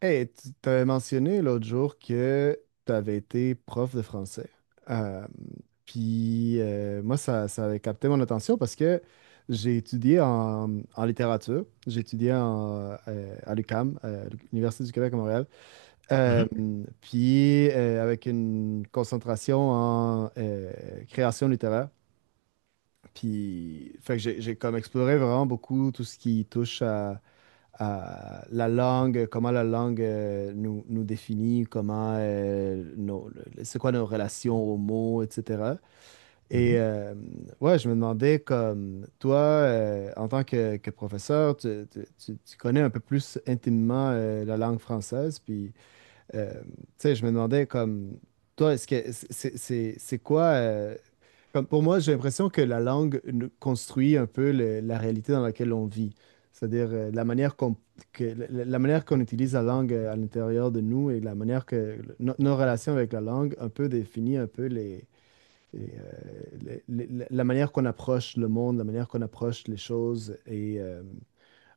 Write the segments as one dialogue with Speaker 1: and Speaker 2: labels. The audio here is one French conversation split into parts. Speaker 1: Hey, tu t'avais mentionné l'autre jour que tu avais été prof de français. Euh, puis moi, ça avait capté mon attention parce que j'ai étudié en littérature, j'ai étudié en, à l'UQAM, l'Université du Québec à Montréal. Euh,
Speaker 2: Mhm.
Speaker 1: puis Avec une concentration en création littéraire. Puis, fait que j'ai comme exploré vraiment beaucoup tout ce qui touche à la langue, comment la langue nous définit, comment c'est quoi nos relations aux mots, etc. Et
Speaker 2: Mhm.
Speaker 1: euh, ouais, je me demandais comme toi, en tant que professeur, tu connais un peu plus intimement la langue française, puis tu sais, je me demandais comme toi, est-ce que c'est quoi comme pour moi, j'ai l'impression que la langue nous construit un peu la réalité dans laquelle on vit. C'est-à-dire la manière qu'on manière qu'on utilise la langue à l'intérieur de nous, et la manière que nos relations avec la langue un peu définit un peu la manière qu'on approche le monde, la manière qu'on approche les choses, et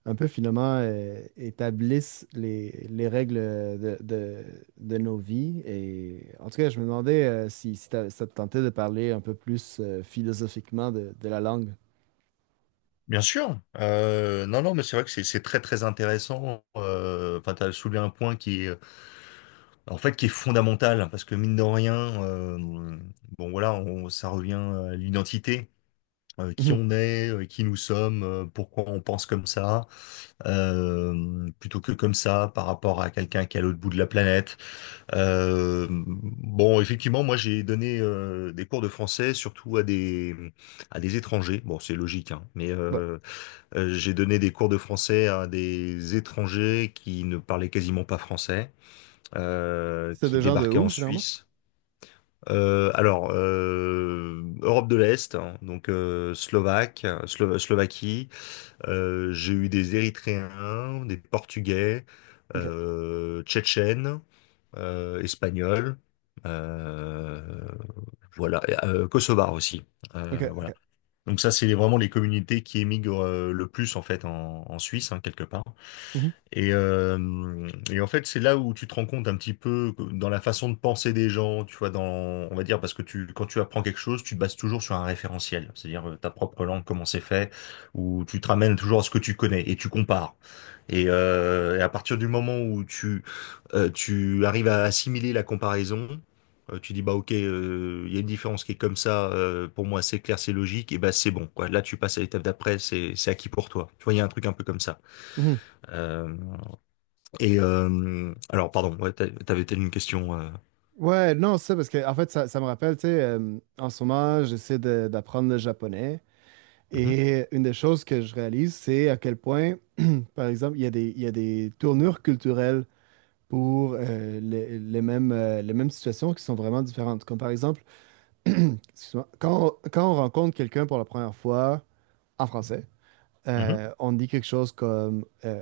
Speaker 1: un peu finalement établissent les règles de nos vies. Et en tout cas, je me demandais si ça te tentait de parler un peu plus philosophiquement de la langue.
Speaker 2: Bien sûr. Non, non, mais c'est vrai que c'est très très intéressant. Enfin, t'as soulevé un point qui est en fait qui est fondamental parce que mine de rien, euh, bon voilà, ça revient à l'identité, qui
Speaker 1: Mhm.
Speaker 2: on est, qui nous sommes, pourquoi on pense comme ça, plutôt que comme ça par rapport à quelqu'un qui est à l'autre bout de la planète. Bon, effectivement, moi j'ai donné des cours de français surtout à des étrangers. Bon, c'est logique, hein, mais
Speaker 1: Ouais.
Speaker 2: j'ai donné des cours de français à des étrangers qui ne parlaient quasiment pas français,
Speaker 1: C'est
Speaker 2: qui
Speaker 1: des gens de
Speaker 2: débarquaient
Speaker 1: où,
Speaker 2: en
Speaker 1: généralement?
Speaker 2: Suisse. Alors, Europe de l'Est, hein, donc Slovaque, Slovaquie. J'ai eu des Érythréens, des Portugais,
Speaker 1: OK.
Speaker 2: Tchétchènes, Espagnols. euh, voilà, et Kosovar aussi.
Speaker 1: OK.
Speaker 2: Voilà.
Speaker 1: OK.
Speaker 2: Donc ça, c'est vraiment les communautés qui émigrent le plus en fait en Suisse, hein, quelque part.
Speaker 1: Mhm.
Speaker 2: Et en fait, c'est là où tu te rends compte un petit peu dans la façon de penser des gens, tu vois, on va dire, parce que quand tu apprends quelque chose, tu te bases toujours sur un référentiel, c'est-à-dire ta propre langue, comment c'est fait, ou tu te ramènes toujours à ce que tu connais et tu compares. Et à partir du moment où tu arrives à assimiler la comparaison, tu dis, bah ok, il y a une différence qui est comme ça, pour moi c'est clair, c'est logique, et bah c'est bon, quoi. Là, tu passes à l'étape d'après, c'est acquis pour toi. Tu vois, il y a un truc un peu comme ça.
Speaker 1: Mhm.
Speaker 2: Euh, alors, pardon, ouais, t'avais peut-être une question.
Speaker 1: Ouais, non, c'est ça, parce que en fait, ça me rappelle, tu sais, en ce moment, d'apprendre le japonais.
Speaker 2: Mhm,
Speaker 1: Et une des choses que je réalise, c'est à quel point, par exemple, il y a il y a des tournures culturelles pour les mêmes situations qui sont vraiment différentes. Comme par exemple, excuse-moi, quand quand on rencontre quelqu'un pour la première fois en français,
Speaker 2: mhm,
Speaker 1: on dit quelque chose comme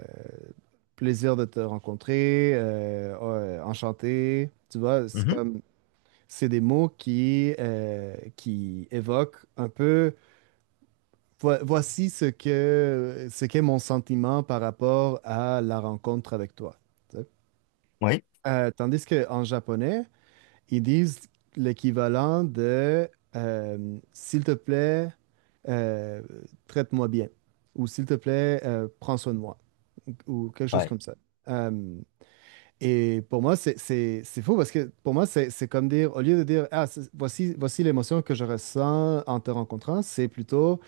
Speaker 1: plaisir de te rencontrer, enchanté. Tu vois, c'est
Speaker 2: mhm,
Speaker 1: comme c'est des mots qui évoquent un peu voici ce qu'est mon sentiment par rapport à la rencontre avec toi, tu sais.
Speaker 2: ouais,
Speaker 1: Tandis qu'en japonais, ils disent l'équivalent de s'il te plaît, euh, traite-moi bien, ou s'il te plaît, prends soin de moi, ou quelque chose
Speaker 2: ouais.
Speaker 1: comme ça. Euh, et pour moi, c'est fou parce que pour moi, c'est comme dire, au lieu de dire, ah, voici, voici l'émotion que je ressens en te rencontrant, c'est plutôt.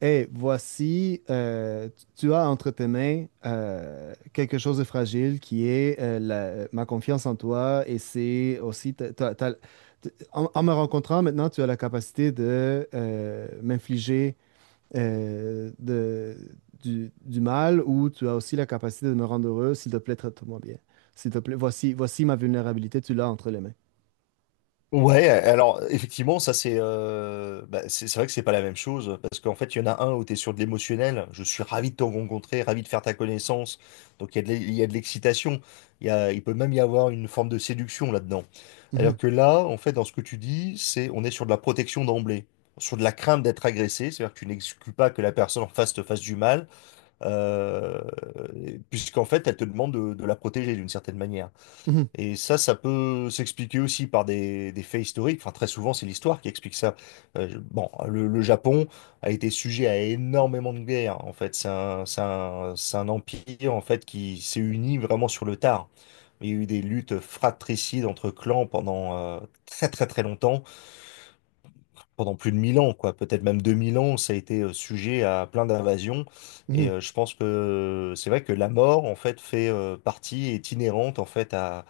Speaker 1: Et voici, tu as entre tes mains quelque chose de fragile qui est ma confiance en toi, et c'est aussi, en me rencontrant maintenant, tu as la capacité de m'infliger euh, de- du mal, ou tu as aussi la capacité de me rendre heureux. S'il te plaît, traite-moi bien. S'il te plaît, voici, voici ma vulnérabilité, tu l'as entre les mains.
Speaker 2: Ouais, alors effectivement, ça c'est bah, c'est vrai que c'est pas la même chose parce qu'en fait, il y en a un où tu es sur de l'émotionnel. Je suis ravi de te rencontrer, ravi de faire ta connaissance. Donc il y a de l'excitation. Il peut même y avoir une forme de séduction là-dedans. Alors
Speaker 1: Mhm,
Speaker 2: que là, en fait, dans ce que tu dis, c'est on est sur de la protection d'emblée, sur de la crainte d'être agressé. C'est-à-dire que tu n'exclus pas que la personne en face te fasse du mal. euh, Puisqu'en fait, elle te demande de, la protéger d'une certaine manière.
Speaker 1: mhm,
Speaker 2: Et ça peut s'expliquer aussi par des faits historiques. Enfin, très souvent, c'est l'histoire qui explique ça. Bon, le Japon a été sujet à énormément de guerres. En fait, c'est un empire en fait qui s'est uni vraiment sur le tard. Il y a eu des luttes fratricides entre clans pendant très très très longtemps pendant plus de 1000 ans, quoi, peut-être même 2000 ans, ça a été sujet à plein d'invasions.
Speaker 1: mhm.
Speaker 2: Et je pense que c'est vrai que la mort, en fait, fait partie, est inhérente, en fait, à,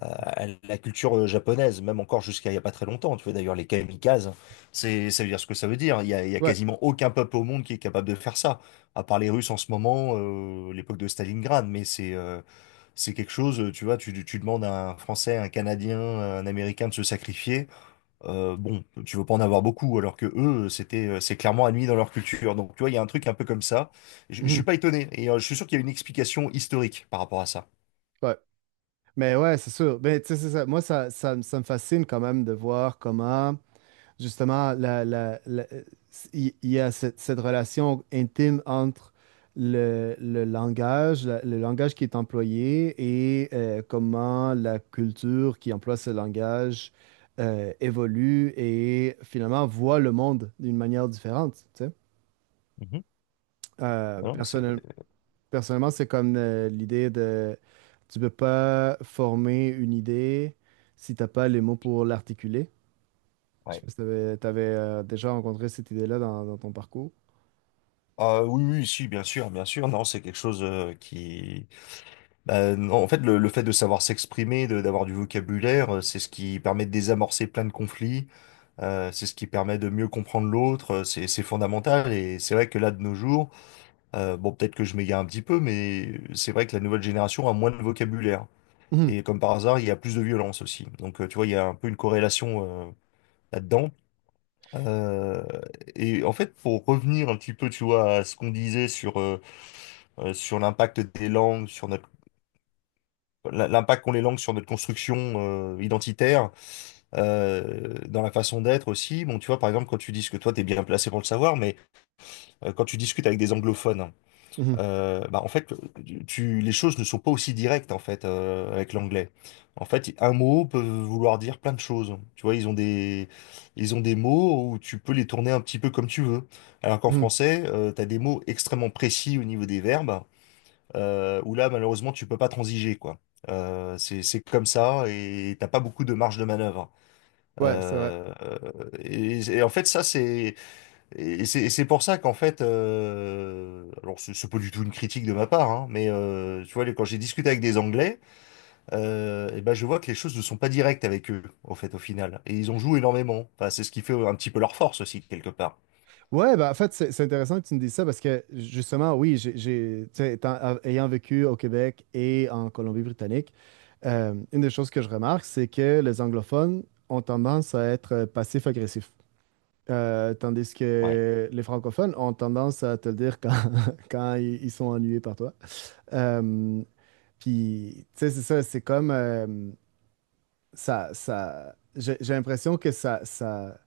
Speaker 2: à- à la culture japonaise, même encore jusqu'à il n'y a pas très longtemps. Tu vois, d'ailleurs, les kamikazes, ça veut dire ce que ça veut dire. Il y a
Speaker 1: Ouais,
Speaker 2: quasiment aucun peuple au monde qui est capable de faire ça, à part les Russes en ce moment, l'époque de Stalingrad, mais c'est quelque chose, tu vois, tu demandes à un Français, un Canadien, un Américain de se sacrifier. Bon, tu veux pas en avoir beaucoup, alors que eux, c'est clairement admis dans leur culture. Donc, tu vois, il y a un truc un peu comme ça. Je suis
Speaker 1: mhm,
Speaker 2: pas étonné, et je suis sûr qu'il y a une explication historique par rapport à ça.
Speaker 1: ouais. Mais ouais, c'est sûr. Mais tu sais, c'est ça. Moi, ça me fascine quand même de voir comment, justement, il y a cette, cette relation intime entre le langage, le langage qui est employé, et comment la culture qui emploie ce langage évolue et finalement voit le monde d'une manière différente, tu sais.
Speaker 2: Mhm.
Speaker 1: Euh,
Speaker 2: Ah non, mais c'est,
Speaker 1: personnel- Personnellement, c'est comme l'idée de: tu peux pas former une idée si t'as pas les mots pour l'articuler. Je sais
Speaker 2: ouais.
Speaker 1: pas si déjà rencontré cette idée-là dans ton parcours.
Speaker 2: Ah oui, oui, si, bien sûr, bien sûr. Non, c'est quelque chose qui. Bah, non, en fait, le fait de savoir s'exprimer, d'avoir du vocabulaire, c'est ce qui permet de désamorcer plein de conflits. C'est ce qui permet de mieux comprendre l'autre. C'est fondamental. Et c'est vrai que là, de nos jours. Bon, peut-être que je m'égare un petit peu, mais c'est vrai que la nouvelle génération a moins de vocabulaire.
Speaker 1: Mhm,
Speaker 2: Et comme par hasard, il y a plus de violence aussi. Donc, tu vois, il y a un peu une corrélation là-dedans. Euh, et en fait, pour revenir un petit peu, tu vois, à ce qu'on disait sur l'impact des langues, l'impact qu'ont les langues sur notre construction identitaire, dans la façon d'être aussi. Bon, tu vois, par exemple, quand tu dis que toi, t'es bien placé pour le savoir, mais quand tu discutes avec des anglophones,
Speaker 1: mhm,
Speaker 2: Bah en fait, les choses ne sont pas aussi directes en fait avec l'anglais. En fait, un mot peut vouloir dire plein de choses. Tu vois, ils ont des mots où tu peux les tourner un petit peu comme tu veux. Alors qu'en
Speaker 1: mhm.
Speaker 2: français, tu as des mots extrêmement précis au niveau des verbes, où là, malheureusement, tu peux pas transiger, quoi. C'est comme ça et t'as pas beaucoup de marge de manœuvre.
Speaker 1: Ouais, c'est vrai.
Speaker 2: Euh, et en fait, ça, c'est et c'est et c'est pour ça qu'en fait, alors c'est pas du tout une critique de ma part, hein, mais tu vois, quand j'ai discuté avec des Anglais, et ben je vois que les choses ne sont pas directes avec eux, au fait, au final. Et ils en jouent énormément. Enfin, c'est ce qui fait un petit peu leur force aussi, quelque part.
Speaker 1: Ouais, bah en fait, c'est intéressant que tu me dises ça parce que justement, oui, tu sais, ayant vécu au Québec et en Colombie-Britannique, une des choses que je remarque, c'est que les anglophones ont tendance à être passifs-agressifs. Tandis
Speaker 2: Ouais,
Speaker 1: que les francophones ont tendance à te le dire quand, quand ils sont ennuyés par toi. Euh, Tu sais, c'est ça, c'est comme j'ai l'impression que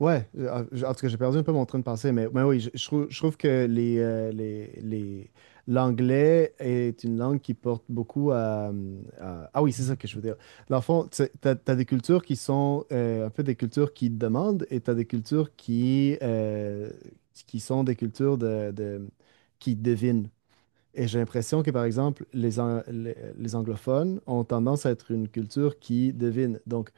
Speaker 1: Ouais, euh, en en tout cas, j'ai perdu un peu mon train de pensée, mais oui, je trouve que l'anglais est une langue qui porte beaucoup Ah oui, c'est ça que je veux dire. Dans le fond, tu as des cultures qui sont un peu des cultures qui demandent, et tu as des cultures qui sont des cultures qui devinent. Et j'ai l'impression que, par exemple, les anglophones ont tendance à être une culture qui devine. Donc,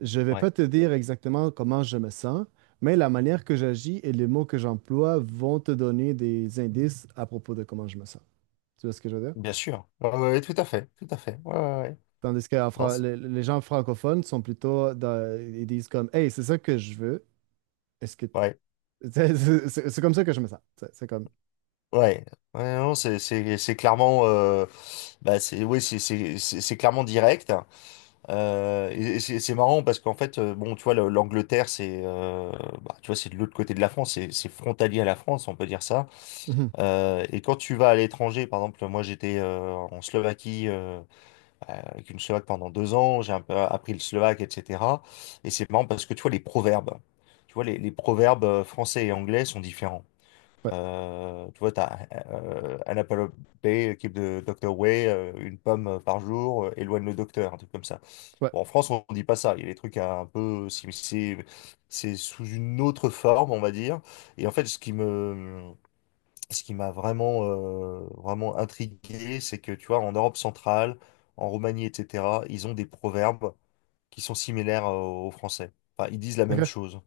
Speaker 1: je ne vais
Speaker 2: ouais,
Speaker 1: pas te dire exactement comment je me sens, mais la manière que j'agis et les mots que j'emploie vont te donner des indices à propos de comment je me sens. Tu vois ce que je veux dire?
Speaker 2: bien sûr. Ouais, ouais, tout à fait, tout à fait. Ouais, ouais, ouais.
Speaker 1: Tandis que
Speaker 2: Non,
Speaker 1: les gens francophones sont plutôt, ils disent comme, Hey, c'est ça que je veux. Est-ce que
Speaker 2: ouais,
Speaker 1: c'est c'est comme ça que je me sens. C'est comme,
Speaker 2: ouais. Ouais, non, c'est clairement, bah oui, c'est clairement direct. Et c'est marrant parce qu'en fait, bon, tu vois, l'Angleterre, bah, tu vois, c'est de l'autre côté de la France, c'est frontalier à la France, on peut dire ça.
Speaker 1: Mhm,
Speaker 2: Et quand tu vas à l'étranger, par exemple, moi j'étais en Slovaquie avec une Slovaque pendant 2 ans, j'ai un peu appris le slovaque, etc. Et c'est marrant parce que tu vois, les proverbes, tu vois, les proverbes français et anglais sont différents.
Speaker 1: ouais,
Speaker 2: Tu vois, tu as un Apple Day, équipe de Dr. Way, une pomme par jour, éloigne le docteur, un truc comme ça.
Speaker 1: ouais,
Speaker 2: Bon, en France, on dit pas ça. Il y a des trucs un peu. C'est sous une autre forme, on va dire. Et en fait, ce qui m'a vraiment intrigué, c'est que, tu vois, en Europe centrale, en Roumanie, etc., ils ont des proverbes qui sont similaires, aux Français. Enfin, ils disent la même
Speaker 1: ok,
Speaker 2: chose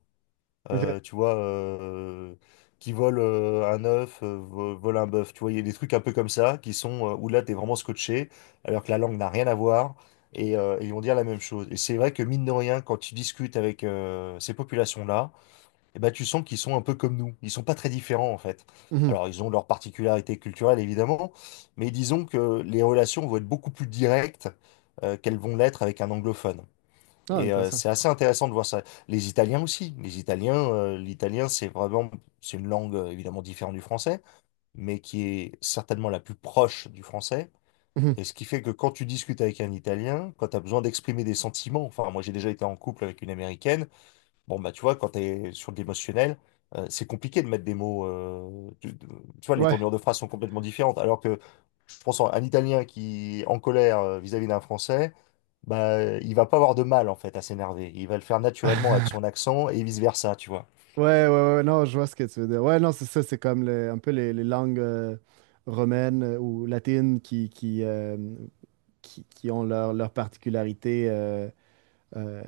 Speaker 1: ok,
Speaker 2: tu vois, qui vole un œuf, vole un bœuf. Tu vois, il y a des trucs un peu comme ça qui sont où là, t'es vraiment scotché, alors que la langue n'a rien à voir. Et ils vont dire la même chose. Et c'est vrai que mine de rien, quand tu discutes avec ces populations-là, eh ben, tu sens qu'ils sont un peu comme nous. Ils sont pas très différents en fait.
Speaker 1: mhm.
Speaker 2: Alors ils ont leurs particularités culturelles évidemment, mais disons que les relations vont être beaucoup plus directes qu'elles vont l'être avec un anglophone.
Speaker 1: Ah,
Speaker 2: Et
Speaker 1: intéressant.
Speaker 2: c'est assez intéressant de voir ça. Les Italiens aussi. Les Italiens, l'italien, c'est vraiment, c'est une langue évidemment différente du français, mais qui est certainement la plus proche du français.
Speaker 1: Mhm.
Speaker 2: Et ce qui fait que quand tu discutes avec un Italien, quand tu as besoin d'exprimer des sentiments, enfin, moi j'ai déjà été en couple avec une Américaine, bon, bah tu vois, quand tu es sur de l'émotionnel, c'est compliqué de mettre des mots. Tu vois, les
Speaker 1: Ouais.
Speaker 2: tournures de phrases sont complètement différentes. Alors que je pense à un Italien qui est en colère vis-à-vis d'un Français, bah, il va pas avoir de mal en fait à s'énerver. Il va le faire naturellement avec son accent et vice-versa, tu vois.
Speaker 1: Ouais, ouais, ouais, non, je vois ce que tu veux dire. Ouais, non, c'est ça, c'est comme un peu les langues romaines ou latines qui ont leur particularité euh,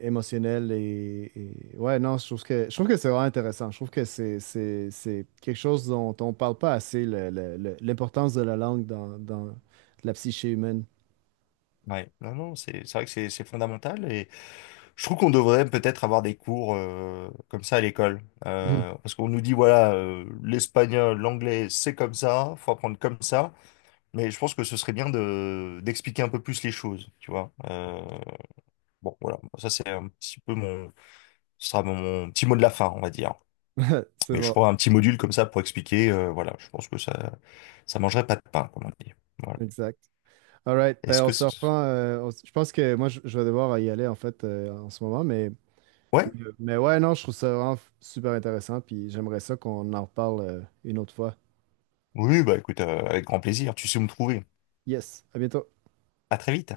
Speaker 1: émotionnelle. Et- ouais, non, je trouve que c'est vraiment intéressant. Je trouve que c'est quelque chose dont on parle pas assez, l'importance de la langue dans la psyché humaine.
Speaker 2: Ouais, non, non, c'est vrai que c'est fondamental et je trouve qu'on devrait peut-être avoir des cours comme ça à l'école.
Speaker 1: Mhm.
Speaker 2: Parce qu'on nous dit, voilà, l'espagnol, l'anglais, c'est comme ça, faut apprendre comme ça. Mais je pense que ce serait bien de d'expliquer un peu plus les choses, tu vois. Bon, voilà, ça c'est un petit peu ce sera mon petit mot de la fin, on va dire.
Speaker 1: C'est
Speaker 2: Mais je
Speaker 1: bon,
Speaker 2: crois un petit module comme ça pour expliquer, voilà, je pense que ça mangerait pas de pain, comme on dit. Voilà.
Speaker 1: exact. All right,
Speaker 2: Est-ce
Speaker 1: ben on
Speaker 2: que
Speaker 1: se
Speaker 2: c'est...
Speaker 1: reprend. Je pense que moi, je vais devoir y aller en fait en ce moment, mais.
Speaker 2: Ouais?
Speaker 1: Mais ouais, non, je trouve ça vraiment super intéressant, puis j'aimerais ça qu'on en reparle une autre fois.
Speaker 2: Oui, bah écoute, avec grand plaisir. Tu sais où me trouver.
Speaker 1: Yes, à bientôt.
Speaker 2: À très vite.